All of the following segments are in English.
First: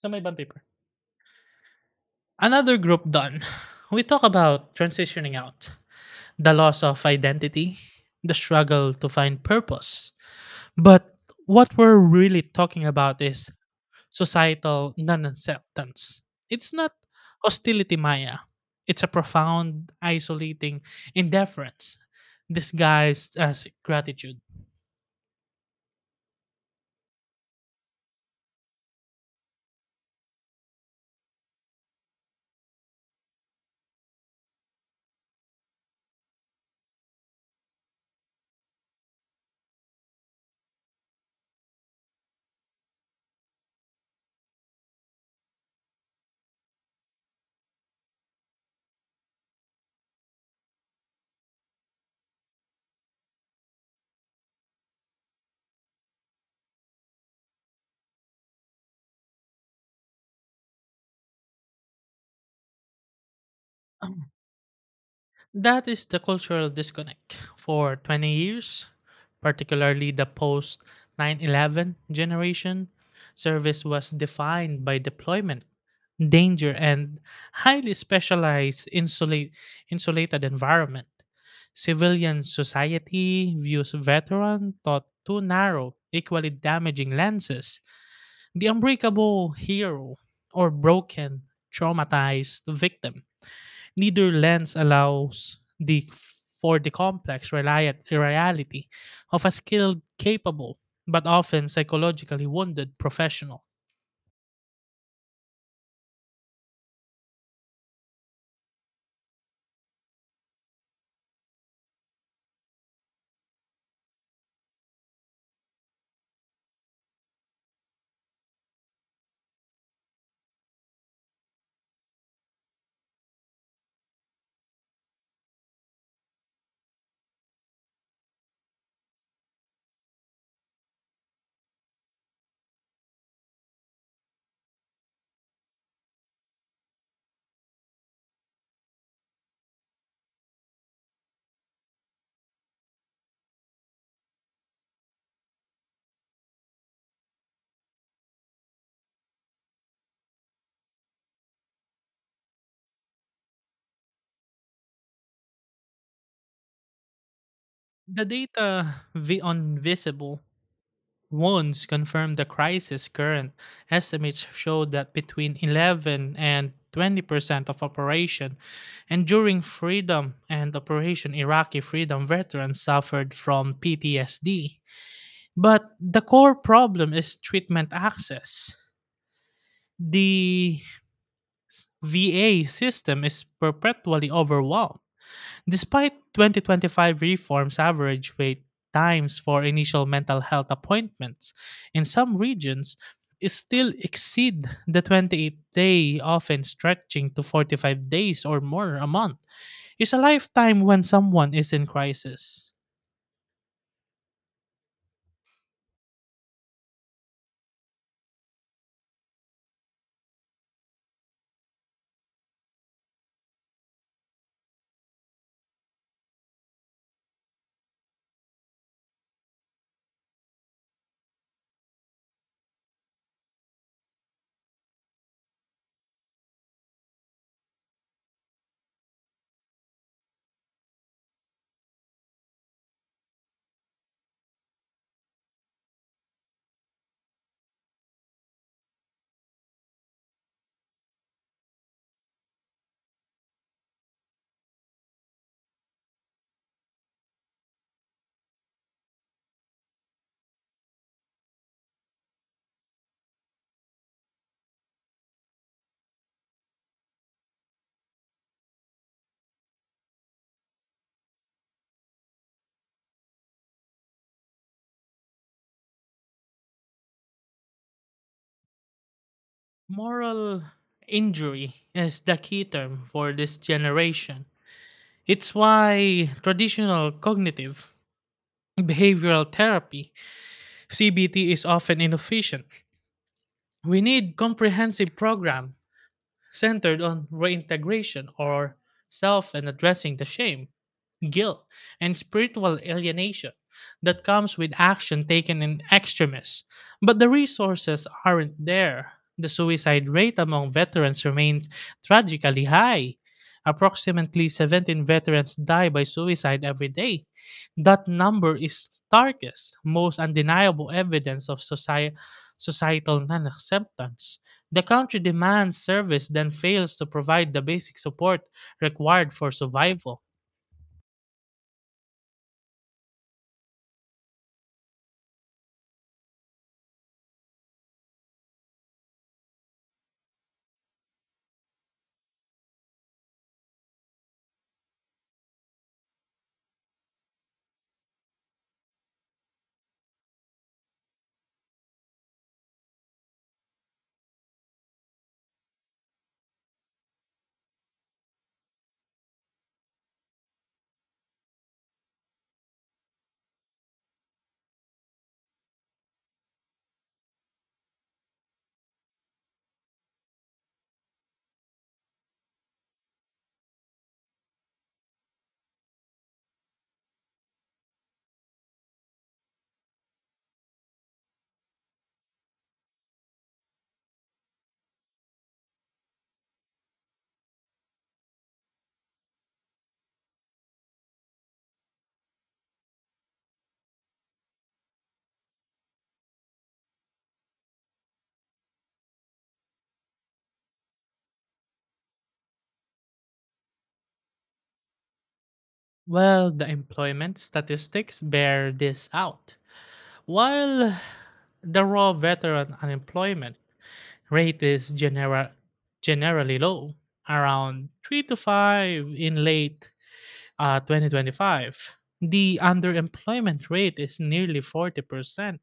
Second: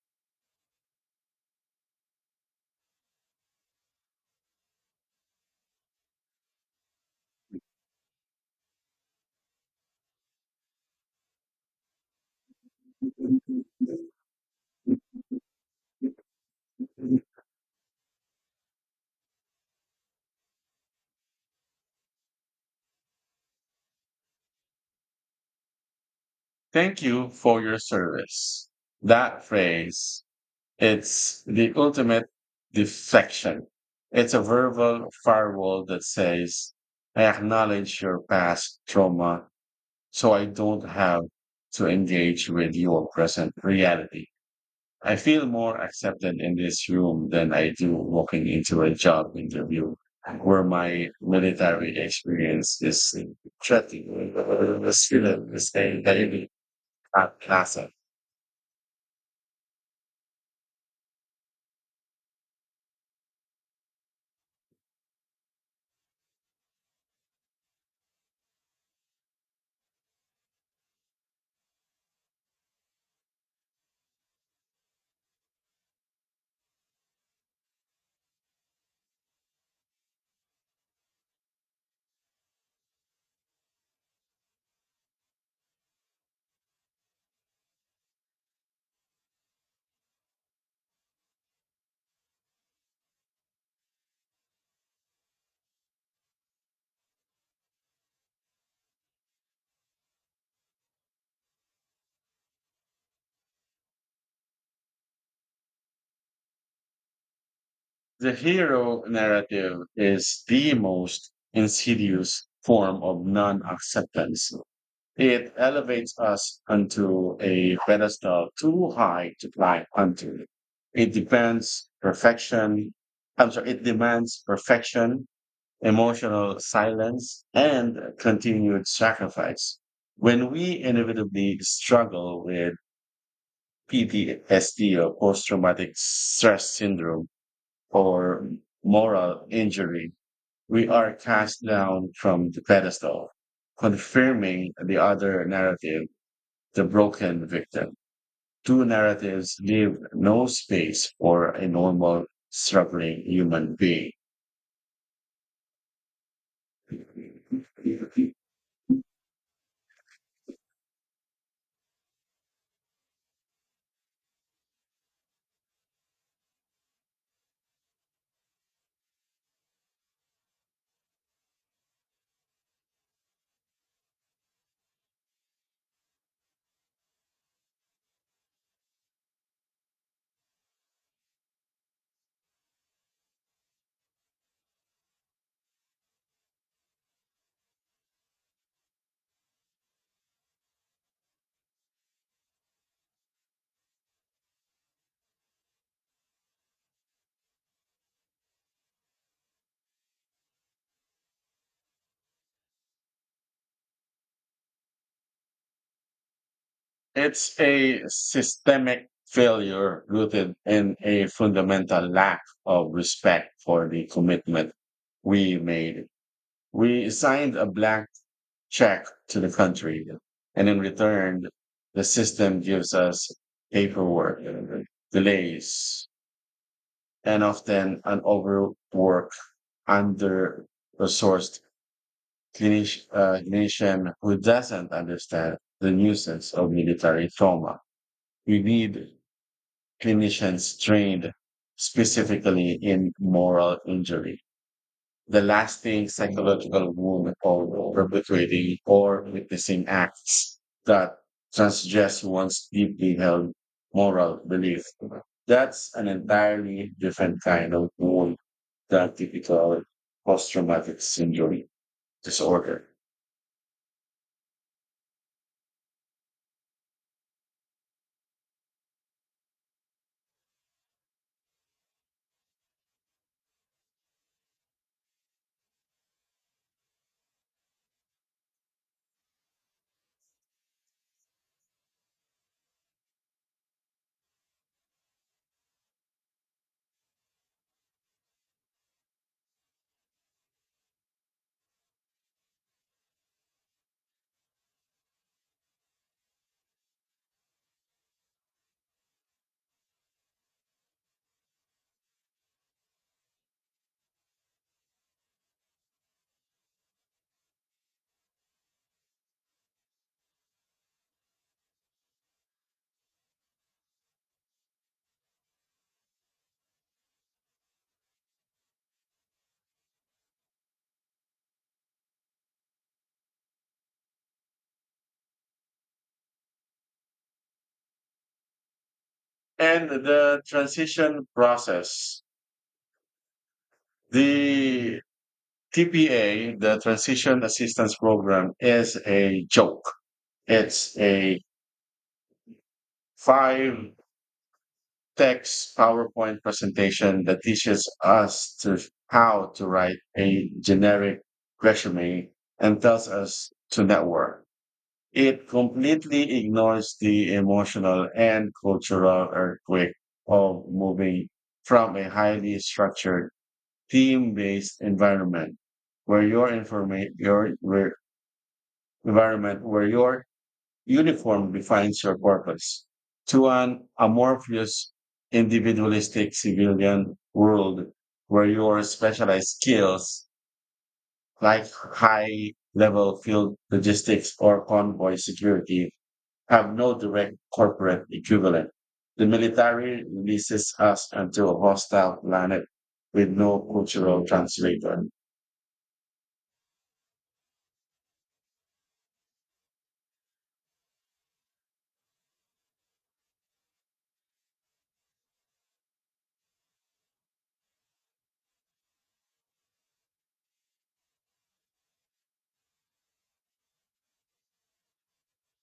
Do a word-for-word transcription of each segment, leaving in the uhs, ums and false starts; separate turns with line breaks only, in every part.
Sa may ibang paper. Another group done. We talk about transitioning out, the loss of identity, the struggle to find purpose. But what we're really talking about is societal non acceptance. It's not hostility, Maya. It's a profound, isolating indifference disguised as gratitude.
Thank you for your service. That phrase, it's the ultimate deflection. It's a verbal firewall that says, I acknowledge your past trauma so I don't have to engage with your present reality. I feel more accepted in this room than I do walking into a job interview where my military experience is threatened with the skill of the same daily at Plaza.
That is the cultural disconnect. For twenty years, particularly the post nine eleven generation, service was defined by deployment, danger, and highly specialized insulate, insulated environment. Civilian society views veteran thought too narrow, equally damaging lenses, the unbreakable hero or broken, traumatized victim. Neither lens allows the for the complex relia- reality of a skilled, capable, but often psychologically wounded professional.
The hero narrative is the most insidious form of non-acceptance. It elevates us onto a pedestal too high to climb onto. It depends perfection. I'm sorry, it demands perfection, emotional silence, and continued sacrifice. When we inevitably struggle with P T S D, or post traumatic stress syndrome, or moral injury, we are cast down from the pedestal, confirming the other narrative, the broken victim. Two narratives leave no space for a normal, struggling human being.
The data vi- on visible wounds confirm the crisis. Current estimates show that between eleven and twenty percent of Operation Enduring Freedom and Operation Iraqi Freedom veterans suffered from P T S D. But the core problem is treatment access. the V A system is perpetually overwhelmed. Despite twenty twenty-five reforms, average wait times for initial mental health appointments in some regions, it still exceed the twenty-eight day, often stretching to forty-five days or more a month. It's a lifetime when someone is in crisis.
It's a systemic failure rooted in a fundamental lack of respect for the commitment we made. We signed a blank check to the country, and in return, the system gives us paperwork, delays, and often an overworked, under resourced clinician uh, clinician who doesn't understand the nuisance of military trauma. We need clinicians trained specifically in moral injury, the lasting psychological wound of perpetrating or witnessing acts that transgress one's deeply held moral belief. That's an entirely different kind of wound than typical post-traumatic syndrome disorder.
Moral injury is the key term for this generation. It's why traditional cognitive behavioral therapy, C B T, is often inefficient. We need comprehensive program centered on reintegration or self and addressing the shame, guilt, and spiritual alienation that comes with action taken in extremis. But the resources aren't there. The suicide rate among veterans remains tragically high. Approximately seventeen veterans die by suicide every day. That number is starkest, most undeniable evidence of soci- societal non acceptance. The country demands service, then fails to provide the basic support required for survival.
And the transition process, the T P A, the Transition Assistance Program, is a joke. It's a five text PowerPoint presentation that teaches us to how to write a generic resume and tells us to network. It completely ignores the emotional and cultural earthquake of moving from a highly structured team-based environment where your information your environment where your uniform defines your purpose to an amorphous, individualistic civilian world where your specialized skills, like high level field logistics or convoy security, have no direct corporate equivalent. The military releases us onto a hostile planet with no cultural translator.
Well, the employment statistics bear this out. While the raw veteran unemployment rate is genera- generally low, around three to five in late uh, twenty twenty-five, the underemployment rate is nearly forty percent.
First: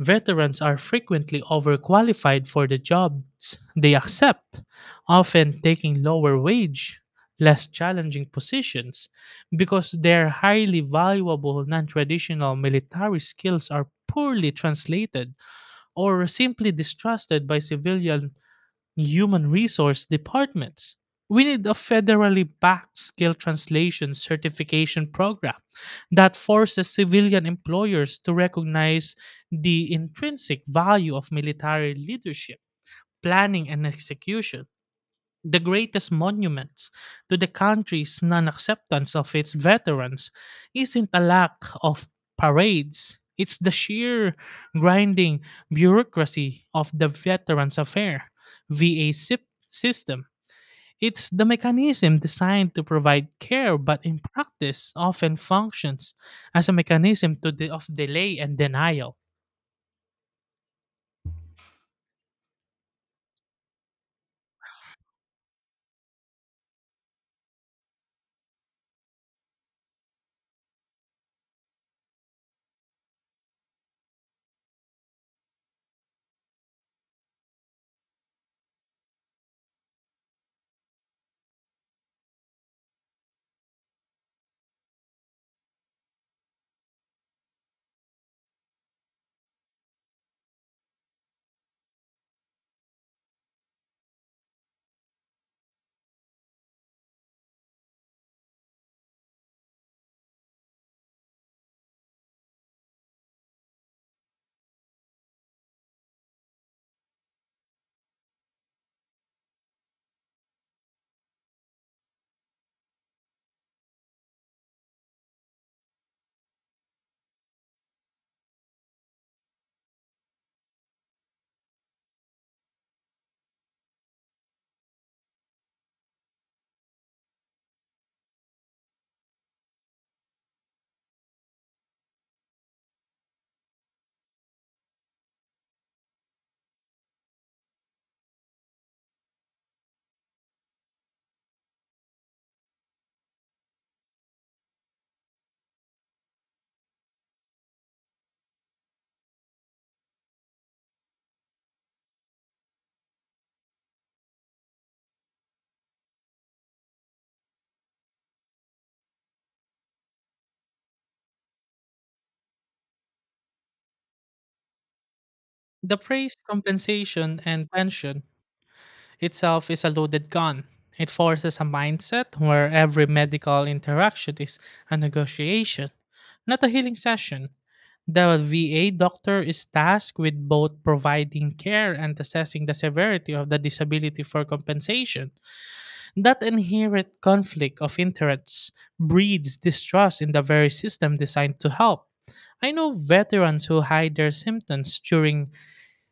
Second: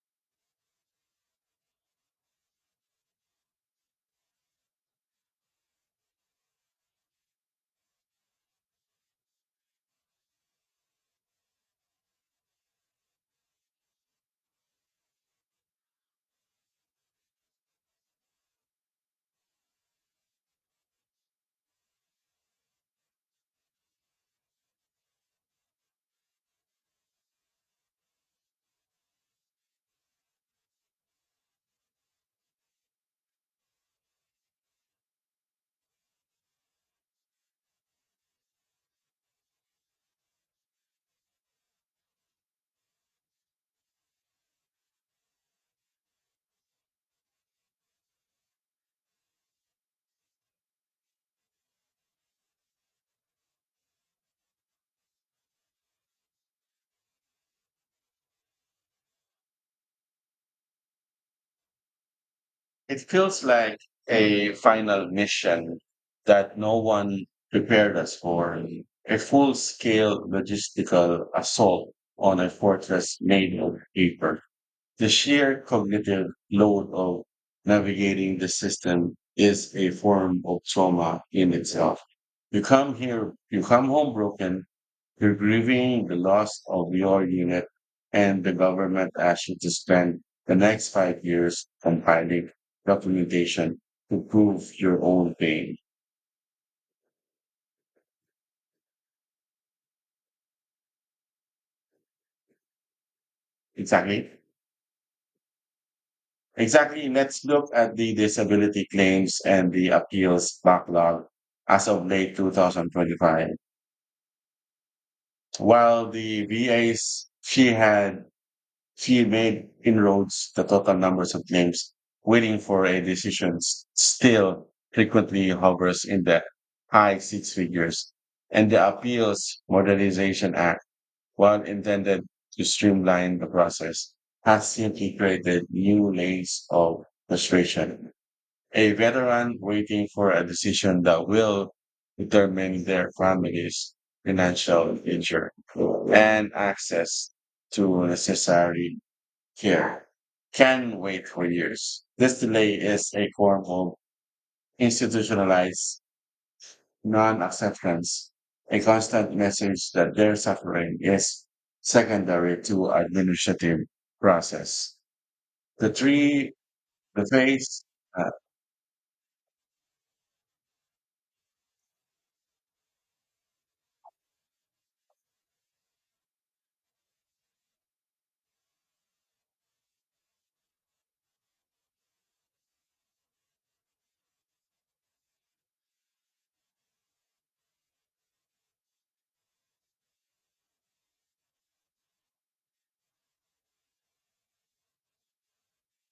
Veterans are frequently overqualified for the jobs they accept, often taking lower wage, less challenging positions because their highly valuable non-traditional military skills are poorly translated or simply distrusted by civilian human resource departments. We need a federally backed skill translation certification program that forces civilian employers to recognize the intrinsic value of military leadership, planning, and execution. The greatest monuments to the country's non acceptance of its veterans isn't a lack of parades, it's the sheer grinding bureaucracy of the Veterans Affair V A sip- system. It's the mechanism designed to provide care, but in practice often functions as a mechanism to de- of delay and denial.
It feels like a final mission that no one prepared us for. A full scale logistical assault on a fortress made of paper. The sheer cognitive load of navigating the system is a form of trauma in itself. You come here, you come home broken, you're grieving the loss of your unit, and the government asks you to spend the next five years compiling documentation to prove your own pain. Exactly. Exactly. Let's look at the disability claims and the appeals backlog as of late two thousand twenty-five. While the V As she had, she made inroads, the total numbers of claims waiting for a decision s- still frequently hovers in the high six figures. And the Appeals Modernization Act, while intended to streamline the process, has simply created new layers of frustration. A veteran waiting for a decision that will determine their family's financial future and access to necessary care can wait for years. This delay is a form of institutionalized non-acceptance, a constant message that their suffering is secondary to administrative process. The
The phrase
three, the
compensation
faith,
and pension itself is a loaded gun. It forces a mindset where every medical interaction is a negotiation, not a healing session. The V A doctor is tasked with both providing care and assessing the severity of the disability for compensation. That inherent conflict of interests breeds distrust in the very system designed to help. I know veterans who hide their symptoms during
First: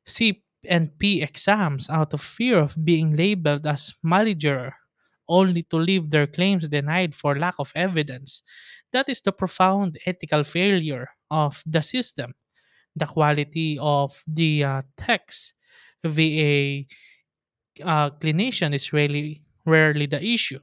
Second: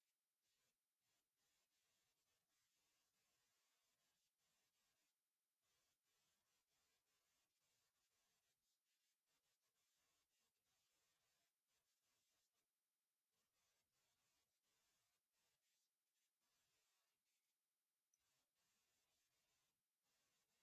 C and P exams out of fear of being labeled as malleager, only to leave their claims denied for lack of evidence. That is the profound ethical failure of the system. The quality of the uh, text via uh, clinician is really rarely the issue.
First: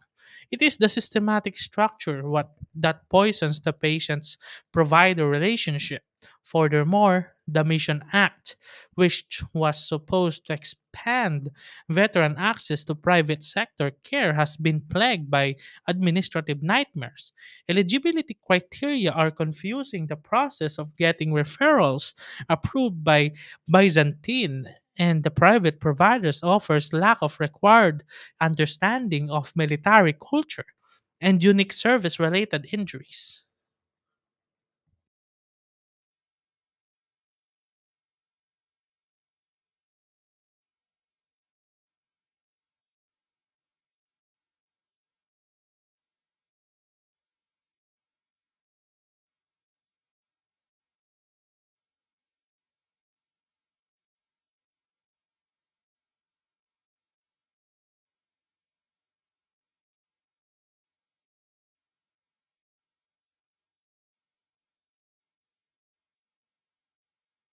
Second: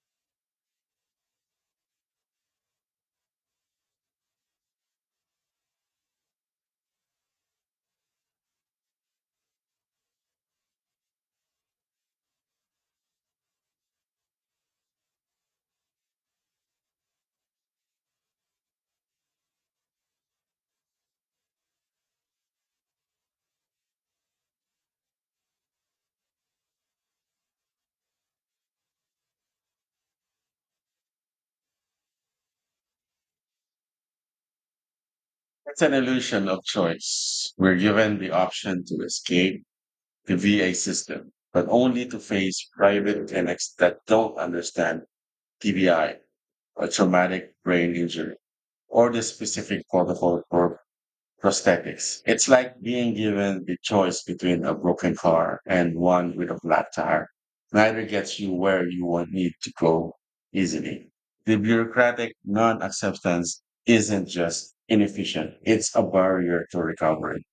It is the systematic structure what that poisons the patient's provider relationship. Furthermore, the Mission Act, which was supposed to expand veteran access to private sector care, has been plagued by administrative nightmares. Eligibility criteria are confusing, the process of getting referrals approved by Byzantine, and the private providers offers lack of required understanding of military culture and unique service related injuries.
it's an illusion of choice. We're given the option to escape the V A system, but only to face private clinics that don't understand T B I, a traumatic brain injury, or the specific protocol for prosthetics. It's like being given the choice between a broken car and one with a flat tire. Neither gets you where you will need to go easily. The bureaucratic non acceptance isn't just inefficient, it's a barrier to recovery.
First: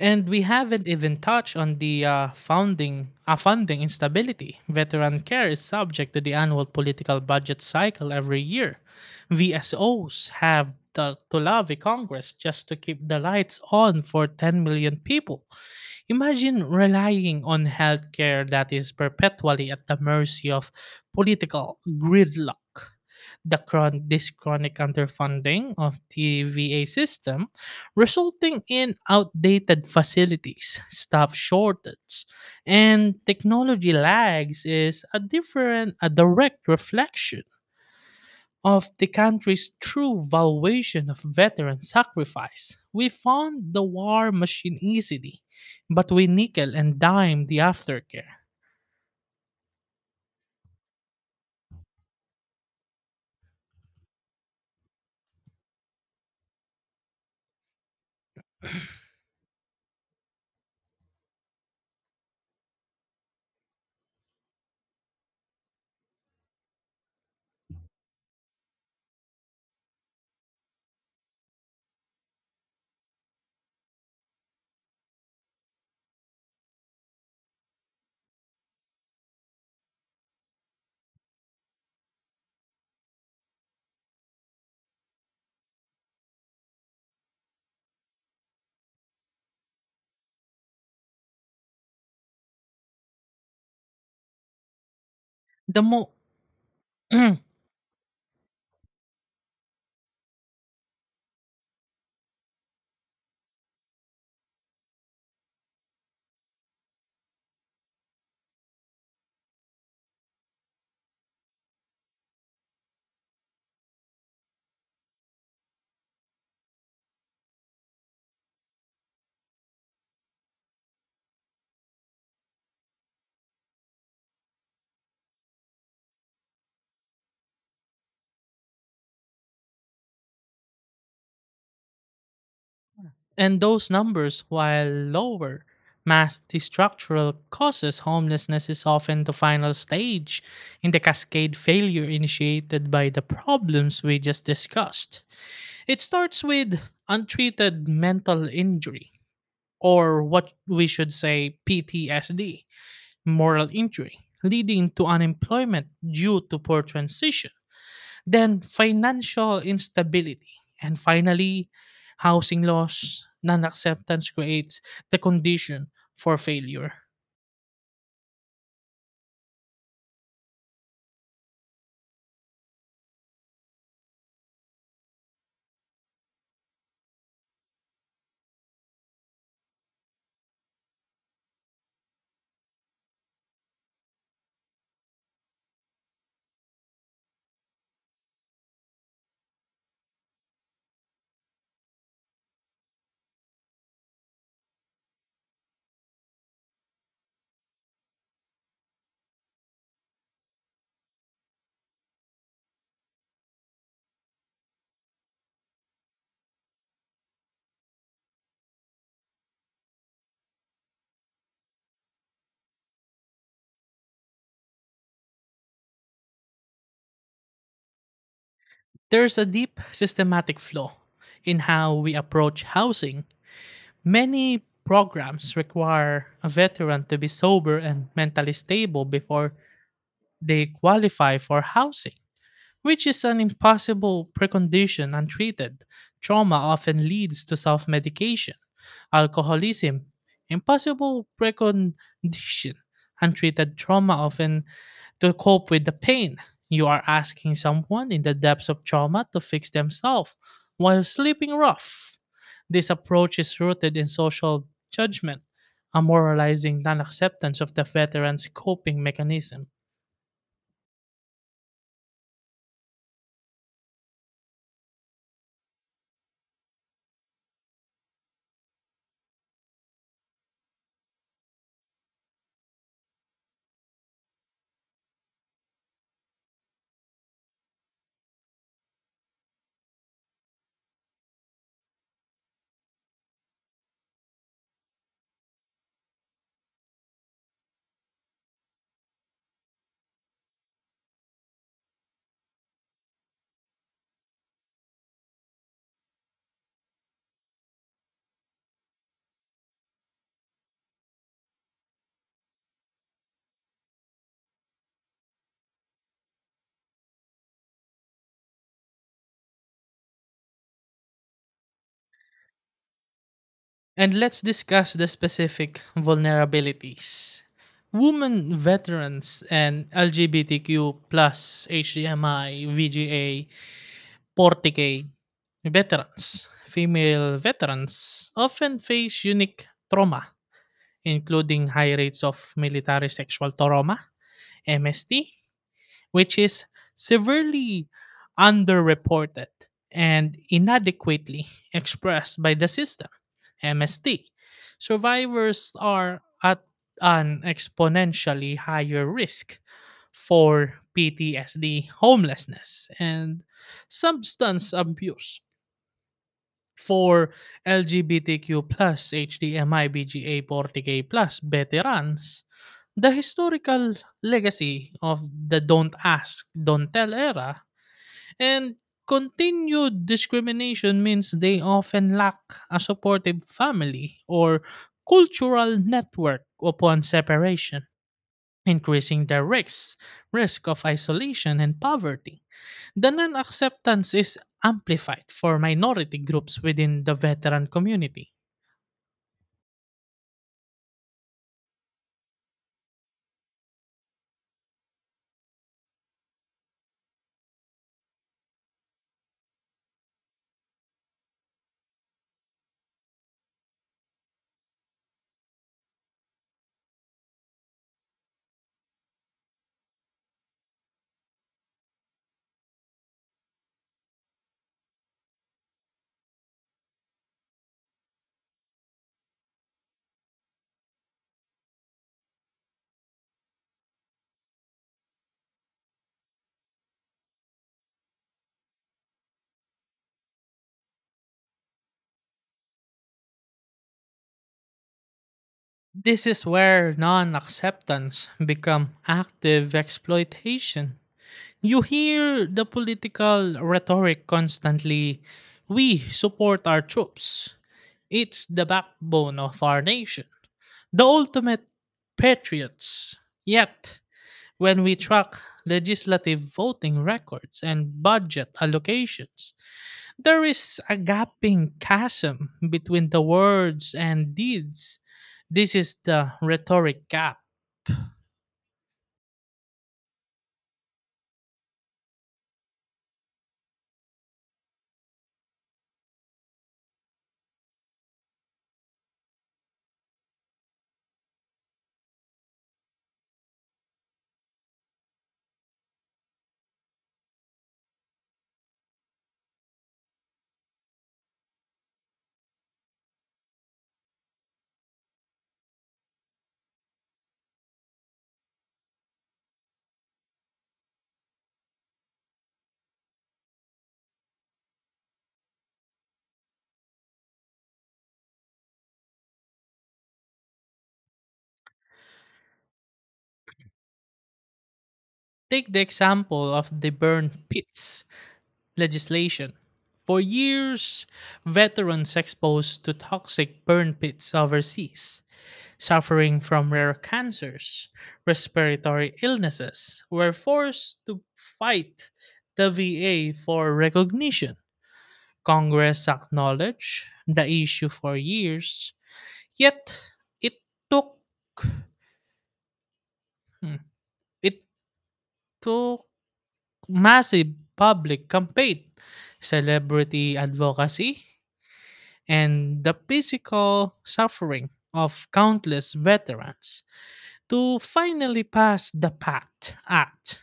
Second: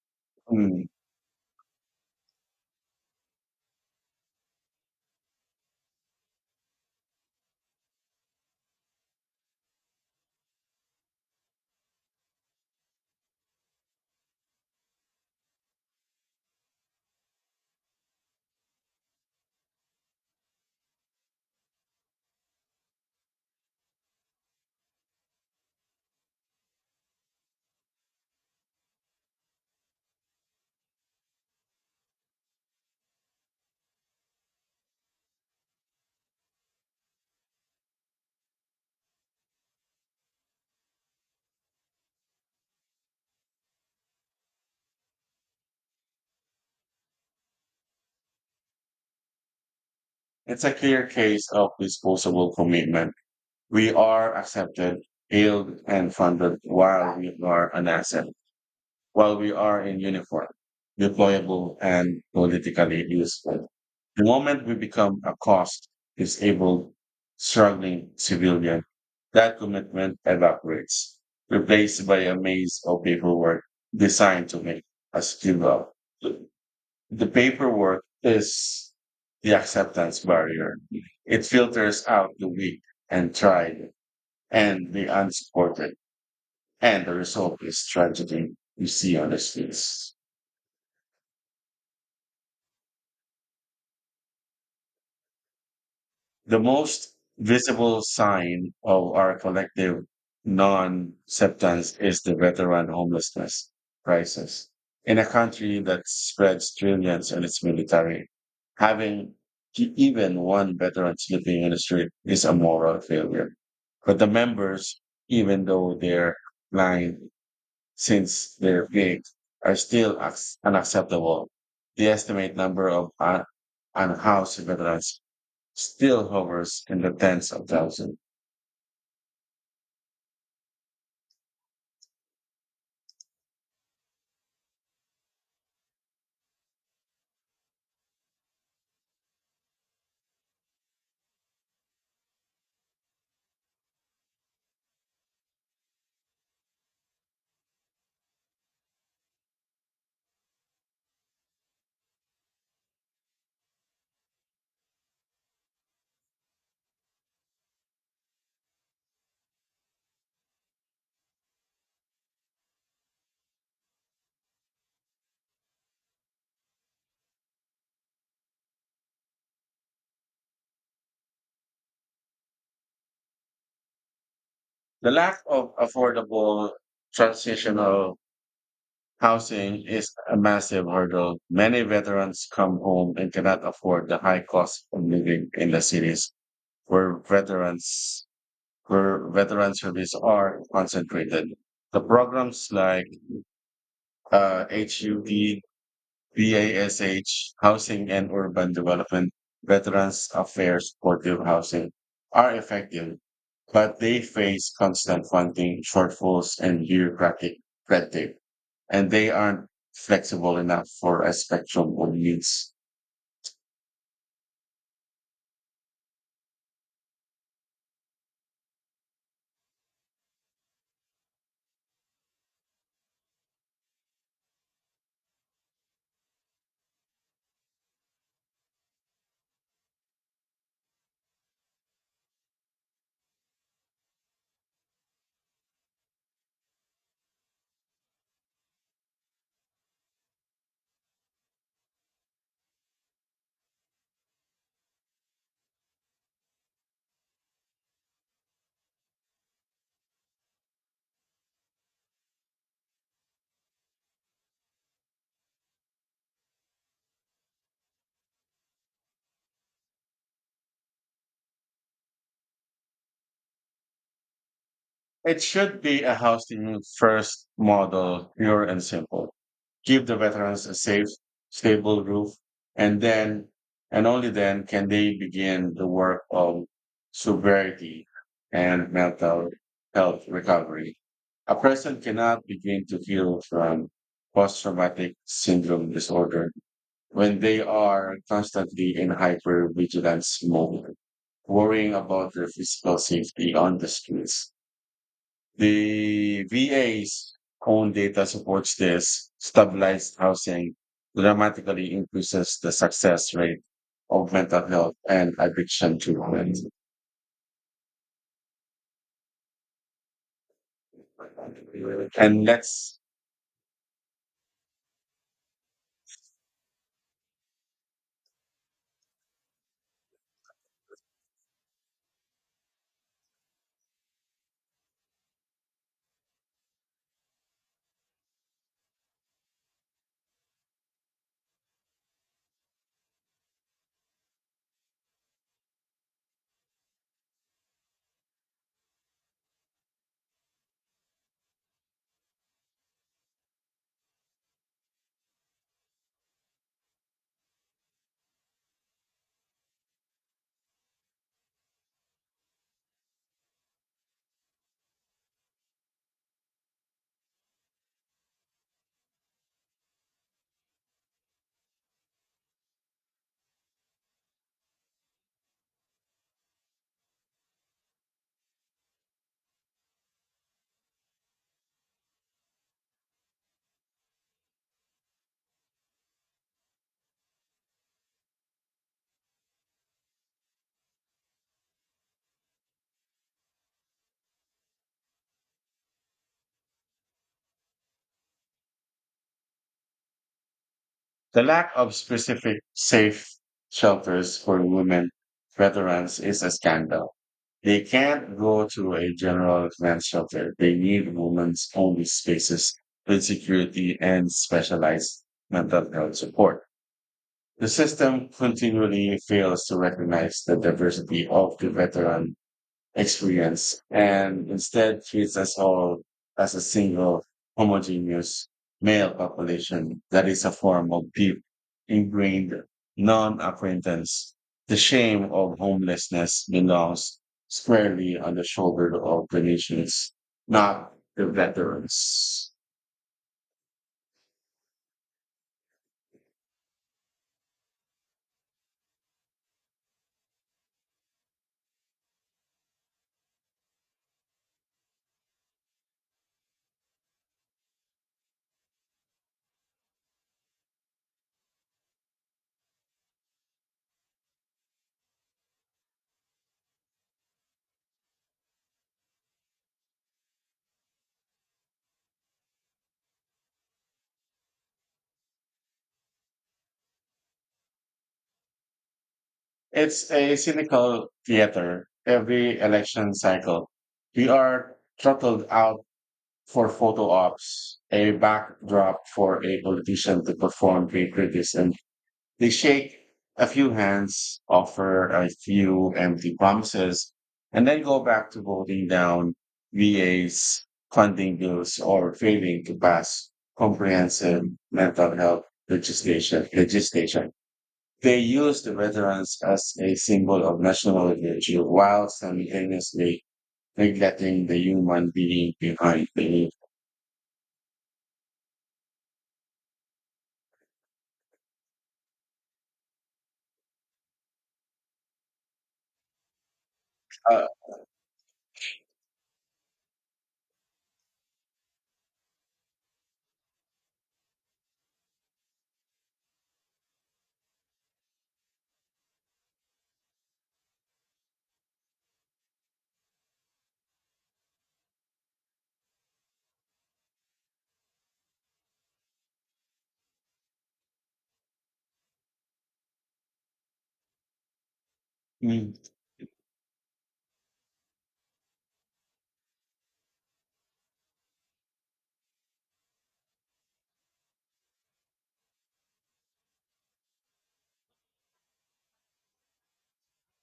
And we
Hmm.
haven't even touched on the uh, founding, uh, funding instability. Veteran care is subject to the annual political budget cycle every year. V S Os have to, to lobby Congress just to keep the lights on for 10 million people. Imagine relying on healthcare that is perpetually at the mercy of political gridlock. The chron- this chronic underfunding of the V A system, resulting in outdated facilities, staff shortage, and technology lags, is a different, a direct reflection of the country's true valuation of veteran sacrifice. We fund the war machine easily, but we nickel and dime the aftercare.
It's a clear case of disposable commitment. We are accepted, hailed, and funded while we are an asset, while we are in uniform, deployable, and politically useful. The moment we become a cost, disabled, struggling civilian, that commitment evaporates, replaced by a maze of paperwork designed to make us give up. The paperwork is the acceptance barrier. It filters out the weak and tried and the unsupported, and the result is tragedy you see on the streets.
The mo-
The most visible sign of our collective non-acceptance is the veteran homelessness crisis. In a country that spreads trillions in its military, having e- even one veteran sleeping in the street is a moral failure. But the members, even though they're blind since they're big, are still ac- unacceptable. The estimate number of un- unhoused veterans still hovers in the tens of thousands.
and those numbers, while lower, mask the structural causes. Homelessness is often the final stage in the cascade failure initiated by the problems we just discussed. It starts with untreated mental injury, or what we should say P T S D, moral injury, leading to unemployment due to poor transition, then financial instability, and finally, housing loss. Non acceptance creates the condition for failure.
The lack of affordable transitional housing is a massive hurdle. Many veterans come home and cannot afford the high cost of living in the cities where veterans where veteran service are concentrated. The programs like uh, HUD BASH, Housing and Urban Development, Veterans Affairs Supportive Housing, are effective, but they face constant funding shortfalls and bureaucratic red tape, and they aren't flexible enough for a spectrum of needs.
There's a deep systematic flaw in how we approach housing. Many programs require a veteran to be sober and mentally stable before they qualify for housing, which is an impossible precondition untreated. Trauma often leads to self medication. Alcoholism, impossible precondition. Untreated trauma often to cope with the pain. You are asking someone in the depths of trauma to fix themselves while sleeping rough. This approach is rooted in social judgment, a moralizing non acceptance of the veteran's coping mechanism.
It should be a housing first model, pure and simple. Give the veterans a safe, stable roof, and then, and only then, can they begin the work of sobriety and mental health recovery. A person cannot begin to heal from post traumatic syndrome disorder when they are constantly in hypervigilance mode, worrying about their physical safety on the streets. The V A's own data supports this. Stabilized housing dramatically increases the success rate of mental health and addiction treatment. And that's
And let's discuss the specific vulnerabilities. Women veterans and L G B T Q plus H D M I, V G A, forty K veterans, female veterans often face unique trauma, including high rates of military sexual trauma, M S T, which is severely underreported and inadequately expressed by the system, M S T. Survivors are at an exponentially higher risk for P T S D, homelessness, and substance abuse. For L G B T Q plus HDMIBGA, forty K plus veterans, the historical legacy of the "don't ask, don't tell" era and continued discrimination means they often lack a supportive family or cultural network upon separation, increasing their risks, risk of isolation and poverty. The non acceptance is amplified for minority groups within the veteran community.
the lack of specific safe shelters for women veterans is a scandal. They can't go to a general men's shelter. They need women's only spaces with security and specialized mental health support. The system continually fails to recognize the diversity of the veteran experience and instead treats us all as a single homogeneous male population. That is a form of deep ingrained non-acquaintance. The shame of homelessness belongs squarely on the shoulder of the nations, not the veterans.
This is where non acceptance become active exploitation. You hear the political rhetoric constantly: we support our troops, it's the backbone of our nation, the ultimate patriots. Yet when we track legislative voting records and budget allocations, there is a gaping chasm between the words and deeds. This is the rhetoric gap.
It's a cynical theater. Every election cycle, we are throttled out for photo ops, a backdrop for a politician to perform great criticism. They shake a few hands, offer a few empty promises, and then go back to voting down V As, funding bills, or failing to pass comprehensive mental health legislation. legislation. They used the veterans as a symbol of national virtue while simultaneously neglecting the human being behind the
Take the example of the burn
uh,
pits legislation. For years, veterans exposed to toxic burn pits overseas, suffering from rare cancers, respiratory illnesses, were forced to fight the V A for recognition. Congress acknowledged the issue for years, yet it took hmm, it
mm.
took massive public campaign, celebrity advocacy, and the physical suffering of countless veterans to finally pass the PACT Act.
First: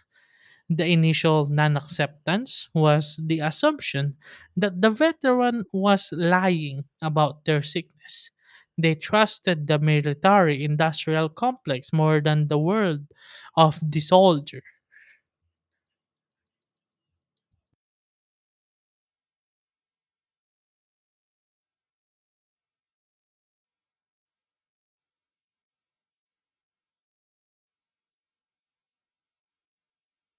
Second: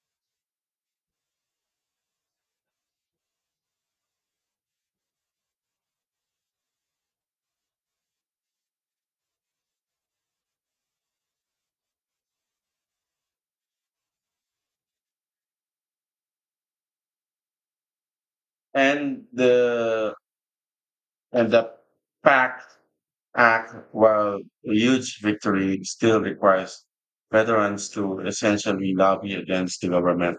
The initial non acceptance was the assumption that the veteran was lying about their sickness. They trusted the military industrial complex more than the world of the soldier.
and the and the pact act, while a huge victory, still requires veterans to essentially lobby against the government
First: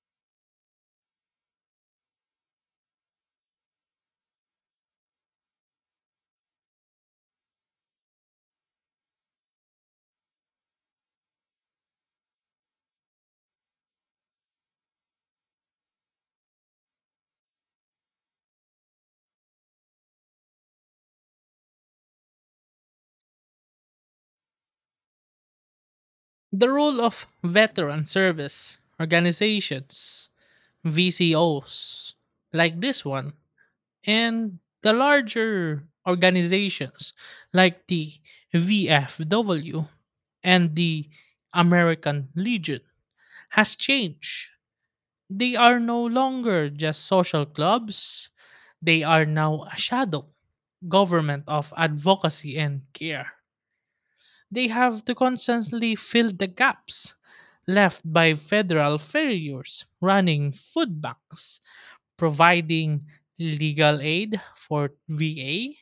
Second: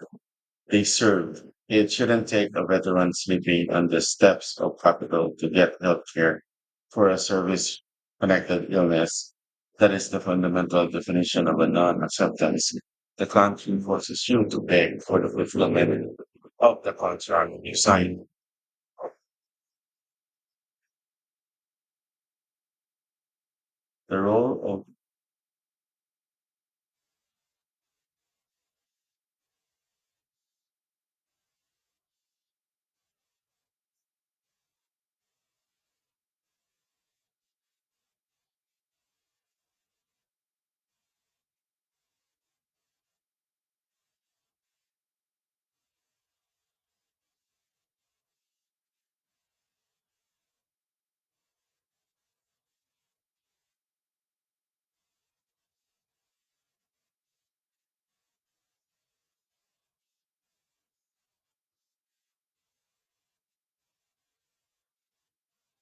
they serve. It shouldn't take a veteran sleeping on the steps of Capitol to get health care for a service connected illness. That is the fundamental definition of a non acceptance. The country forces you to pay for the fulfillment of the contract you sign. The role of
The role of veteran service organizations, V C Os, like this one, and the larger organizations like the V F W and the American Legion has changed. They are no longer just social clubs, they are now a shadow government of advocacy and care. They have to constantly fill the gaps left by federal failures, running food banks, providing legal aid for V A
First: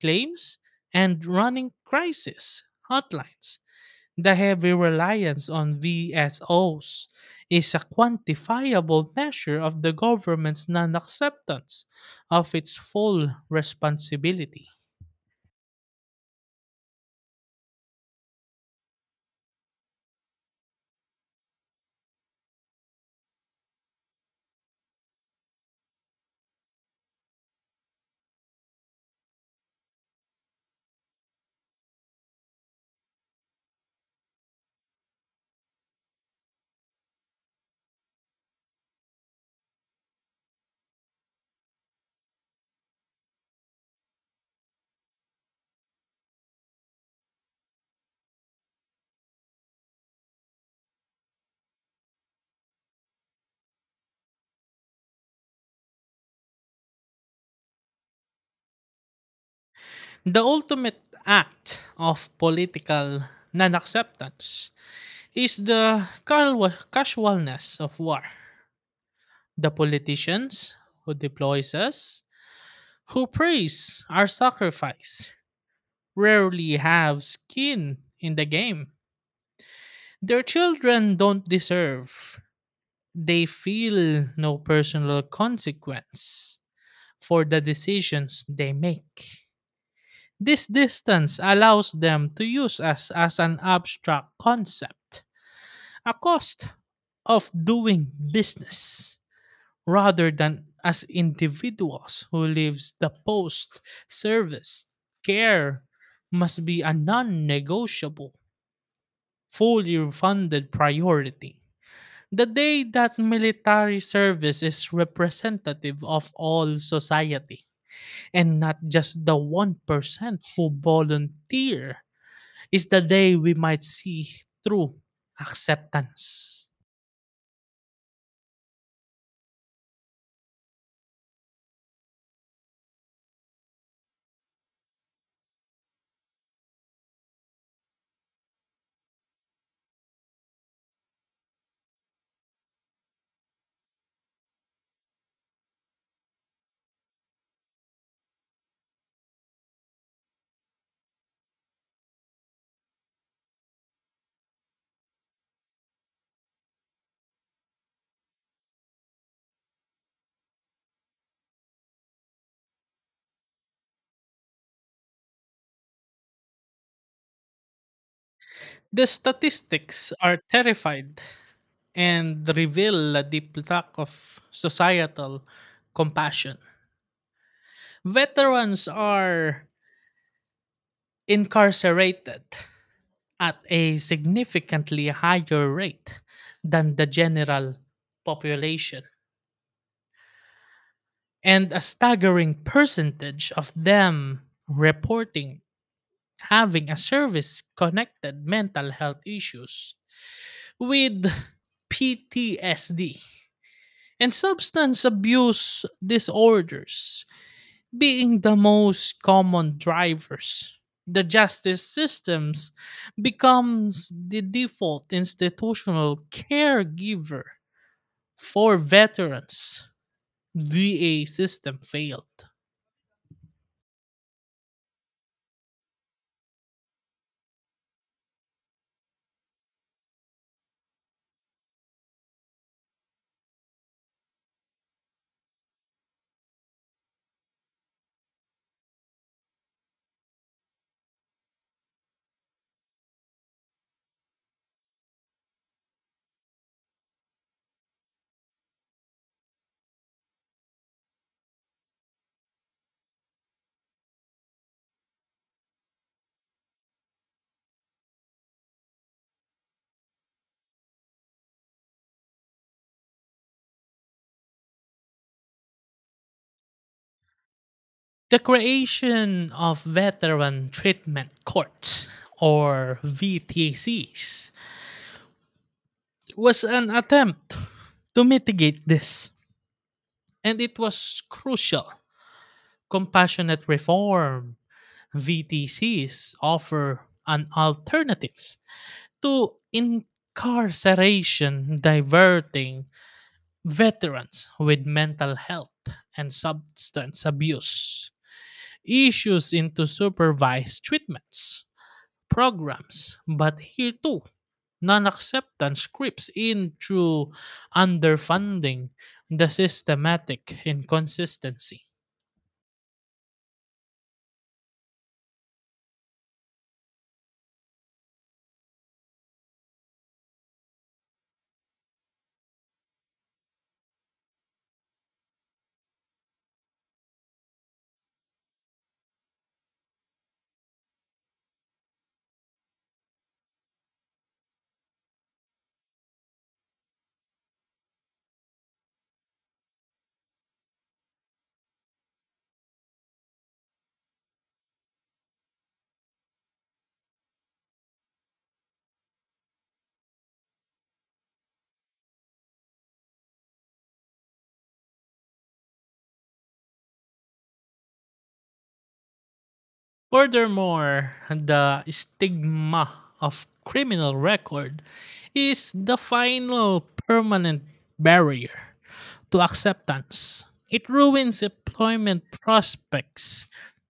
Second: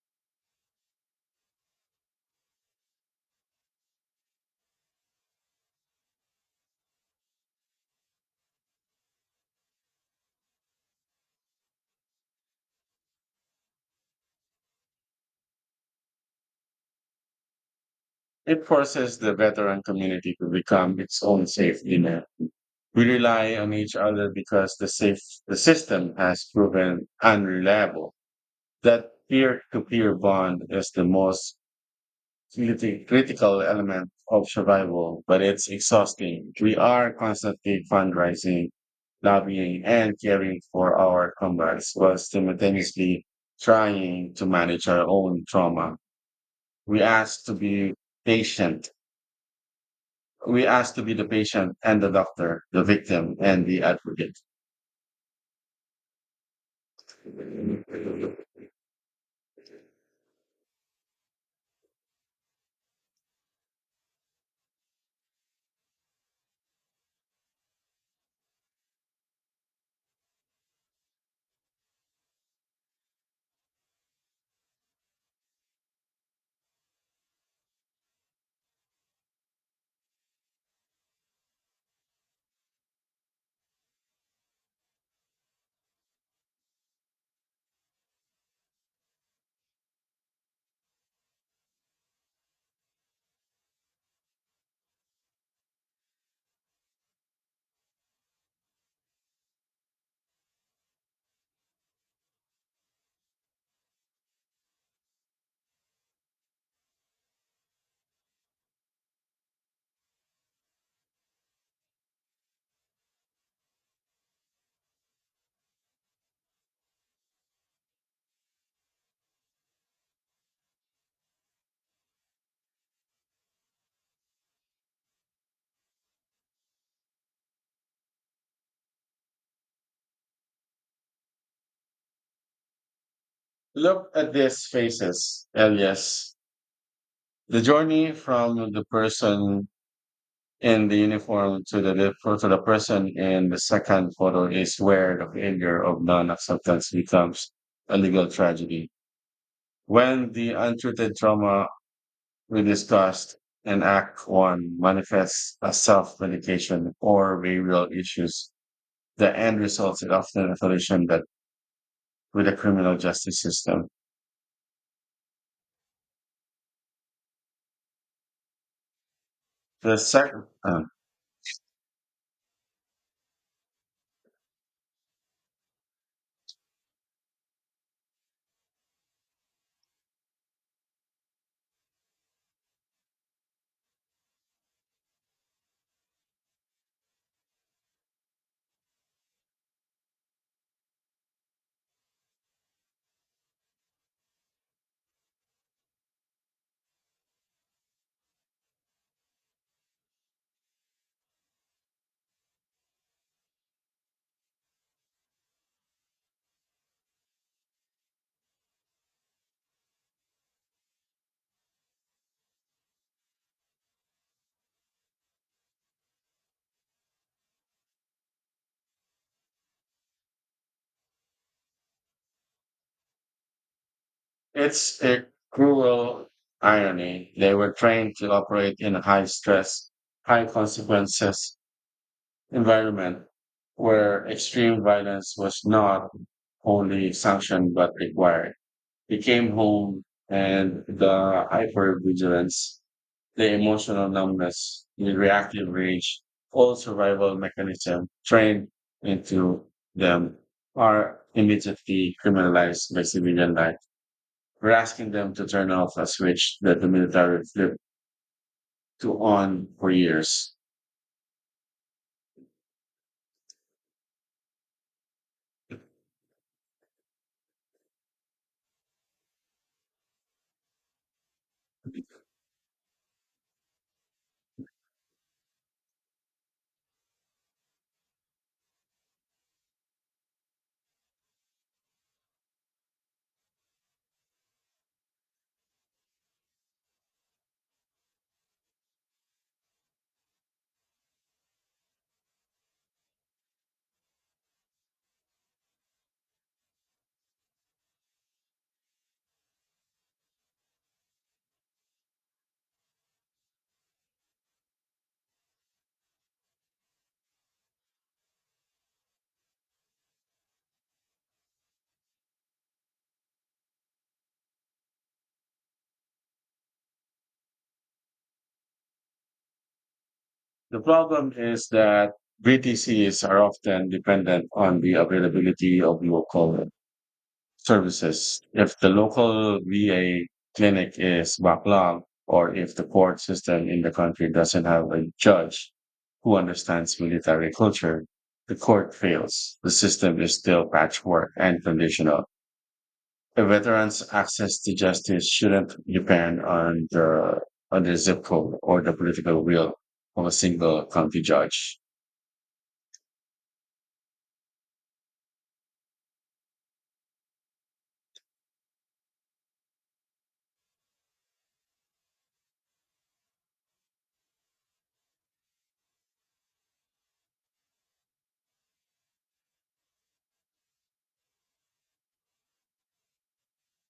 claims, and running crisis hotlines. The heavy reliance on V S Os is a quantifiable measure of the government's non acceptance of its full responsibility.
it forces the veteran community to become its own safety net. We rely on each other because the safe the system has proven unreliable. That peer to peer bond is the most criti- critical element of survival, but it's exhausting. We are constantly fundraising, lobbying, and caring for our comrades while simultaneously trying to manage our own trauma. We ask to be patient. We ask to be the patient and the doctor, the victim and the advocate.
The ultimate act of political non acceptance is the cal- casualness of war. The politicians who deploys us, who praise our sacrifice, rarely have skin in the game. Their children don't deserve. They feel no personal consequence for the decisions they make. This distance allows them to use us as an abstract concept, a cost of doing business, rather than as individuals who lives. The post service care must be a non-negotiable, fully funded priority. The day that military service is representative of all society and not just the one percent who volunteer is the day we might see true acceptance.
Look at these faces, Elias. The journey from the person in the uniform to the for- to the person in the second photo is where the failure of non-acceptance becomes a legal tragedy. When the untreated trauma we discussed in Act One manifests as self-medication or behavioral issues, the end result is often affiliation that with the criminal justice system.
The
The
statistics are
second, uh,
terrified and reveal a deep lack of societal compassion. Veterans are incarcerated at a significantly higher rate than the general population, and a staggering percentage of them reporting having a service connected mental health issues, with P T S D and substance abuse disorders being the most common drivers. The justice systems becomes the default institutional caregiver for veterans the A system failed.
it's a cruel irony. They were trained to operate in high stress, high consequences environment where extreme violence was not only sanctioned but required. He came home and the hypervigilance, the emotional numbness, the reactive rage, all survival mechanisms trained into them are immediately criminalized by civilian life. We're asking them to turn off a switch that the military flipped to on for years.
The creation of veteran treatment courts, or V T Cs, was an attempt to mitigate this, and it was crucial. Compassionate reform, V T Cs, offer an alternative to incarceration, diverting veterans with mental health and substance abuse issues into supervised treatments programs. But here too, non-acceptance creeps in through underfunding, the systematic inconsistency.
The problem is that V T Cs are often dependent on the availability of local services. If the local V A clinic is backlogged, or if the court system in the country doesn't have a judge who understands military culture, the court fails. The system is still patchwork and conditional. A veteran's access to justice shouldn't depend on the on the zip code or the political will of a single county judge.
Furthermore, the stigma of criminal record is the final permanent barrier to acceptance. It ruins employment prospects,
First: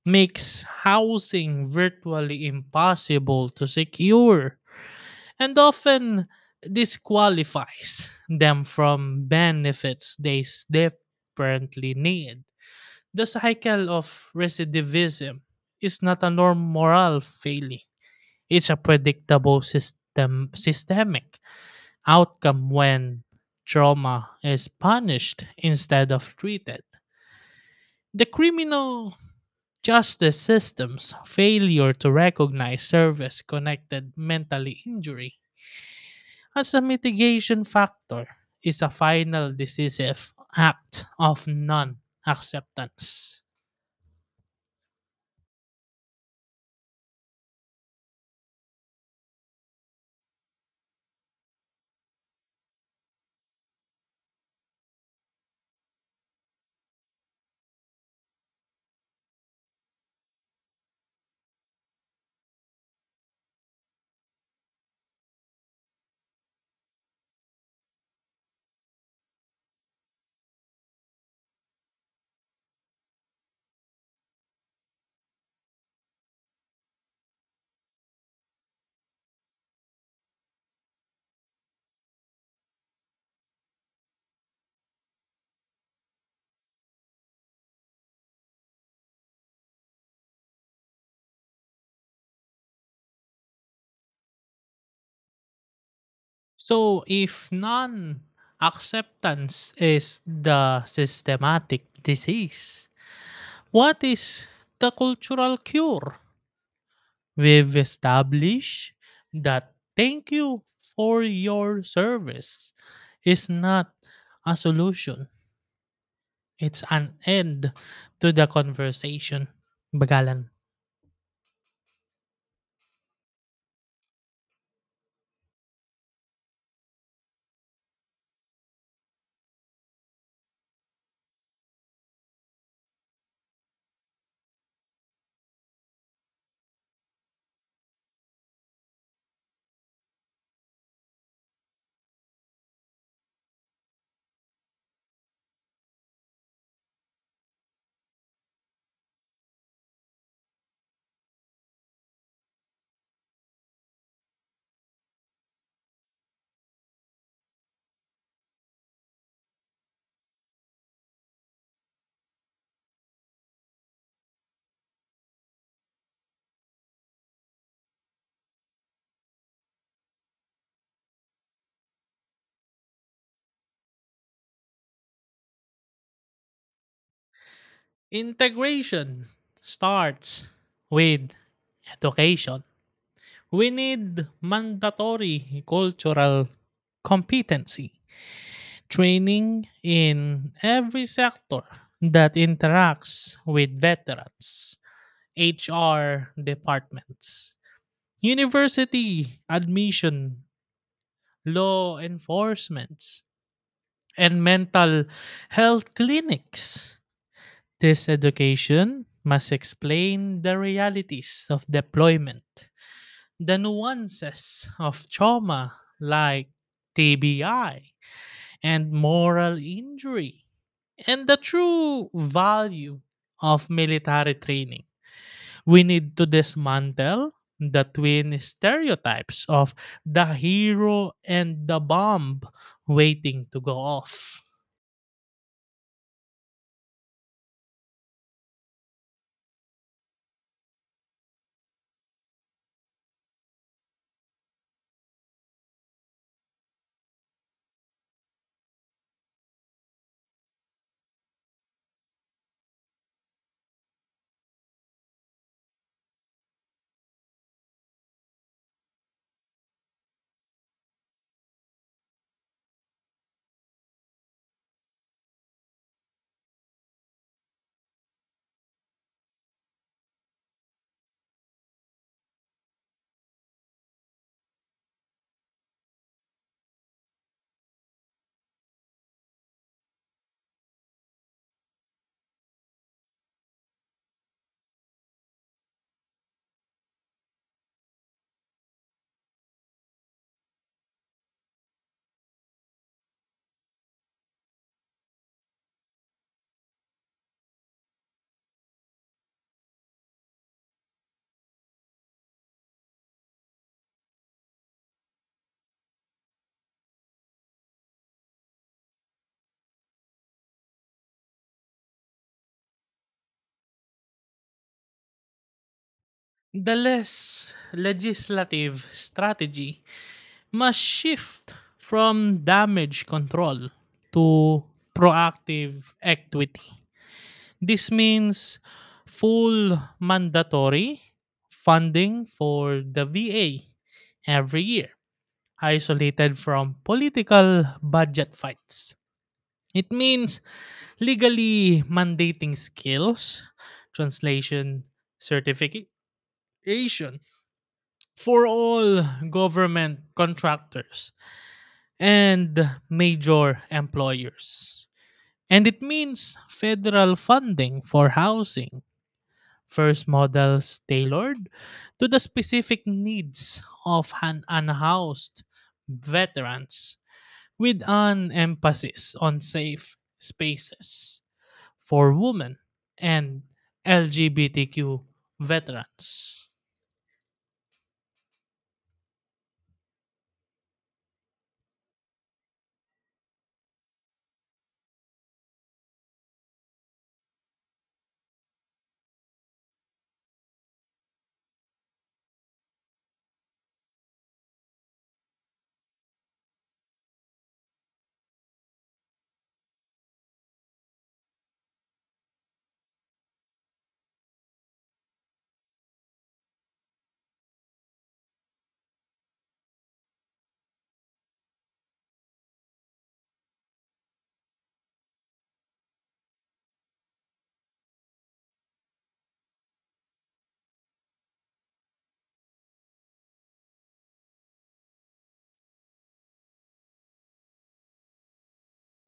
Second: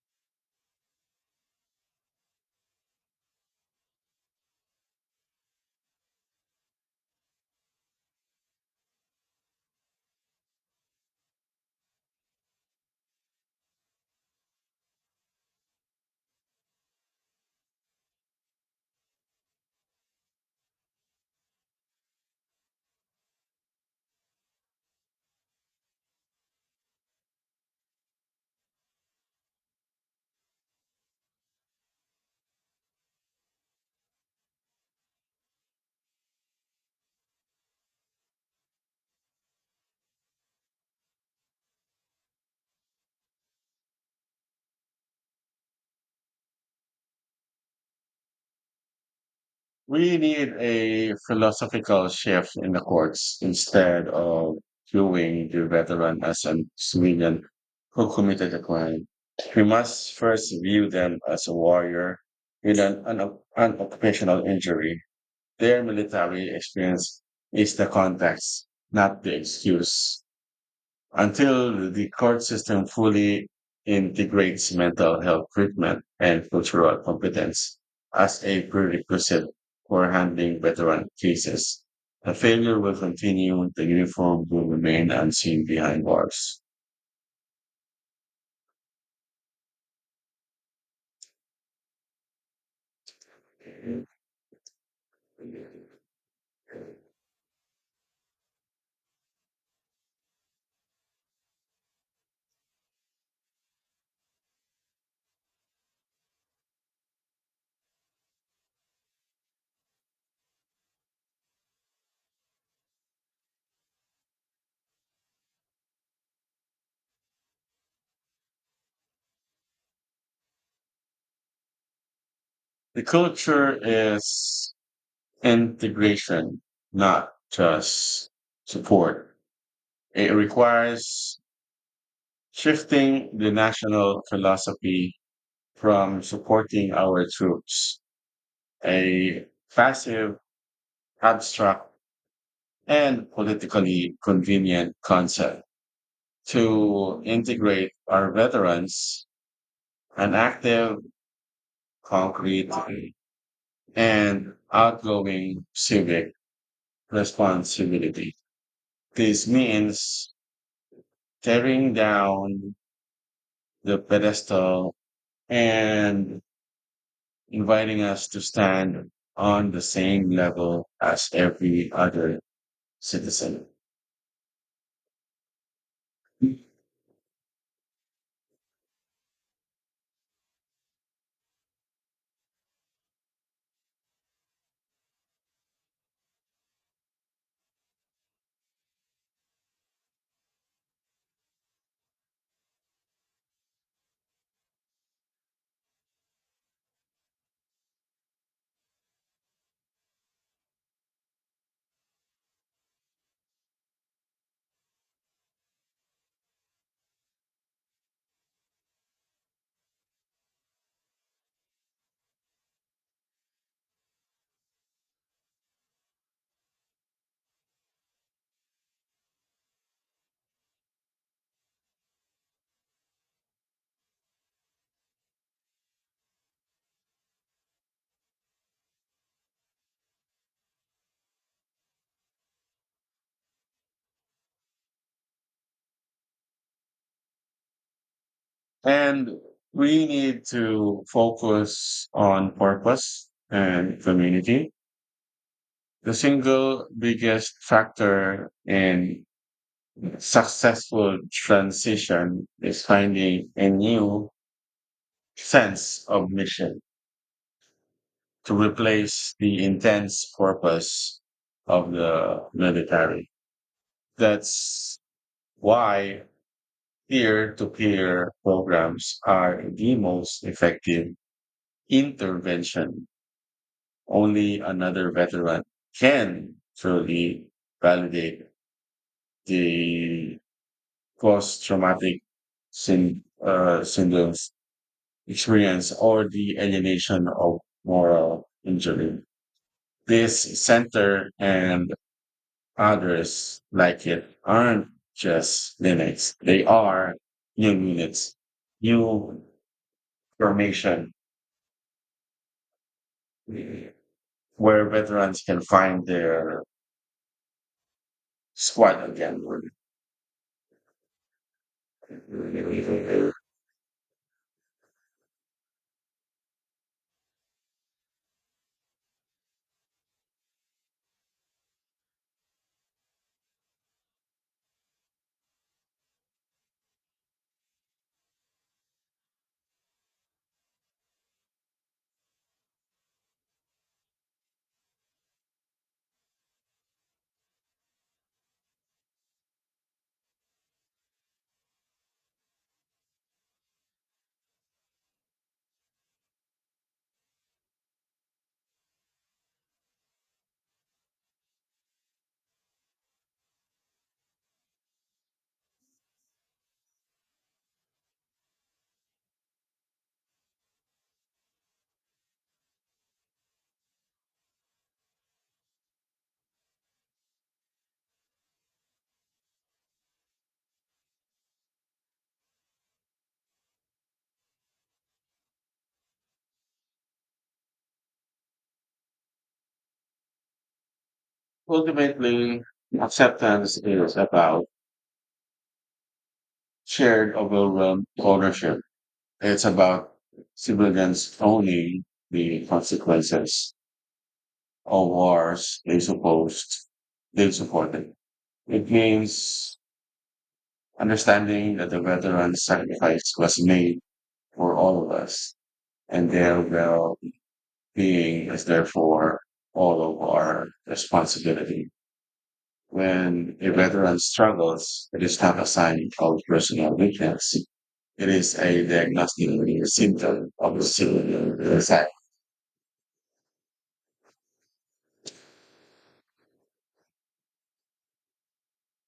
makes housing virtually impossible to secure, and often disqualifies them from benefits they desperately need. The cycle of recidivism is not a norm moral failing. It's a predictable system systemic outcome when trauma is punished instead of treated. The criminal justice system's failure to recognize service connected mental injury as a mitigation factor is a final decisive act of non acceptance.
We need a philosophical shift in the courts instead of viewing the veteran as a civilian who committed a crime. We must first view them as a warrior with an, an, an occupational injury. Their military experience is the context, not the excuse until the court system fully integrates mental health treatment and cultural competence as a prerequisite for handling veteran cases. The failure will continue, the uniform will remain unseen behind bars.
So, if non acceptance is the systematic disease, what is the cultural cure? We've established that thank you for your service is not a solution, it's an end to the conversation. Bagalan.
The culture is integration, not just support. It requires shifting the national philosophy from supporting our troops, a passive, abstract, and politically convenient concept, to integrate our veterans, an active, concrete, and outgoing civic responsibility. This means tearing down the pedestal and inviting us to stand on the same level as every other citizen.
Integration starts with education. We need mandatory cultural competency training in every sector that interacts with veterans: H R departments, university admission, law enforcement, and mental health clinics. This education must explain the realities of deployment, the nuances of trauma like T B I and moral injury, and the true value of military training. We need to dismantle the twin stereotypes of the hero and the bomb waiting to go off.
And we need to focus on purpose and community. The single biggest factor in successful transition is finding a new sense of mission to replace the intense purpose of the military. That's why peer to peer programs are the most effective intervention. Only another veteran can truly validate the post-traumatic syn- uh, syndrome's experience or the alienation of moral injury. This center and others like it aren't just clinics; they are new units, new formation where veterans can find their squad again.
The less legislative strategy must shift from damage control to proactive equity. This means full mandatory funding for the V A every year, isolated from political budget fights. It means legally mandating skills, translation, certification for all government contractors and major employers. And it means federal funding for housing, first models tailored to the specific needs of un- unhoused veterans, with an emphasis on safe spaces for women and L G B T Q veterans.
Ultimately, acceptance is about shared overwhelm ownership. It's about civilians owning the consequences of wars they supposed they supported. It means understanding that the veteran's sacrifice was made for all of us, and their well being is therefore all of our responsibility. When a veteran struggles, it is not a sign of personal weakness. It is a diagnostic symptom of a civil society.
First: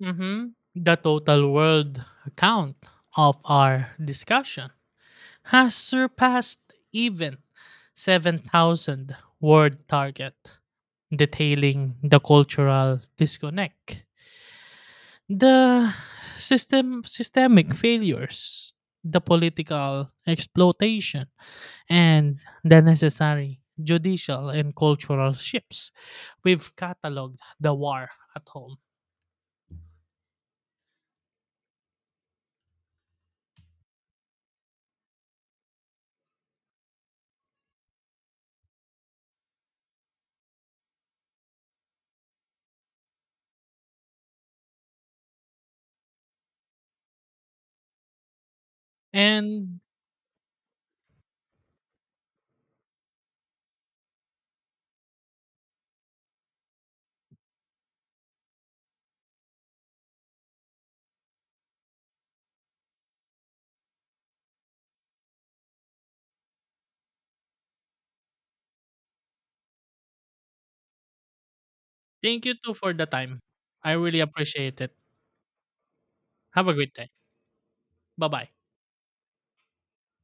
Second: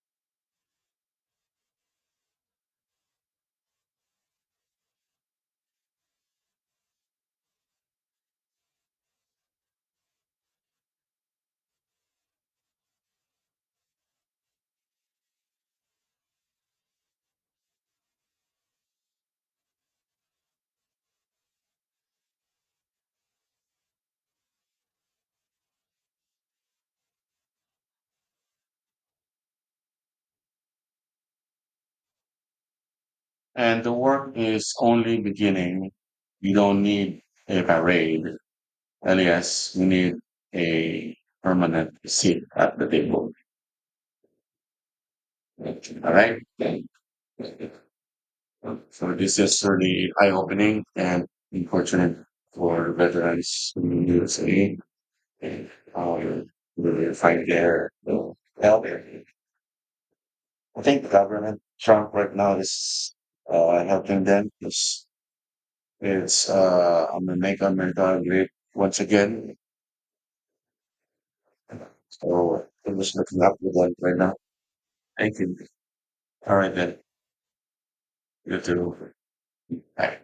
Mhm. The total world count of our discussion has surpassed even seven thousand word target, detailing the cultural disconnect, the system systemic failures, the political exploitation, and the necessary judicial and cultural shifts. We've cataloged the war at home.
And the work is only beginning. We don't need a parade. Alias, we need a permanent seat at the table. All right. So this is
And
really eye opening and unfortunate for veterans in the U S A. um, Really fight there. So, help. I think the government, Trump right now is uh, helping them. It's, it's uh, I'm gonna make America great once again.
thank you
So
too for
I'm
the
just
time.
looking up with
I
them right
really
now.
appreciate it.
Thank you. All
Have a
right,
great
then.
day. Bye bye.
You too. Bye.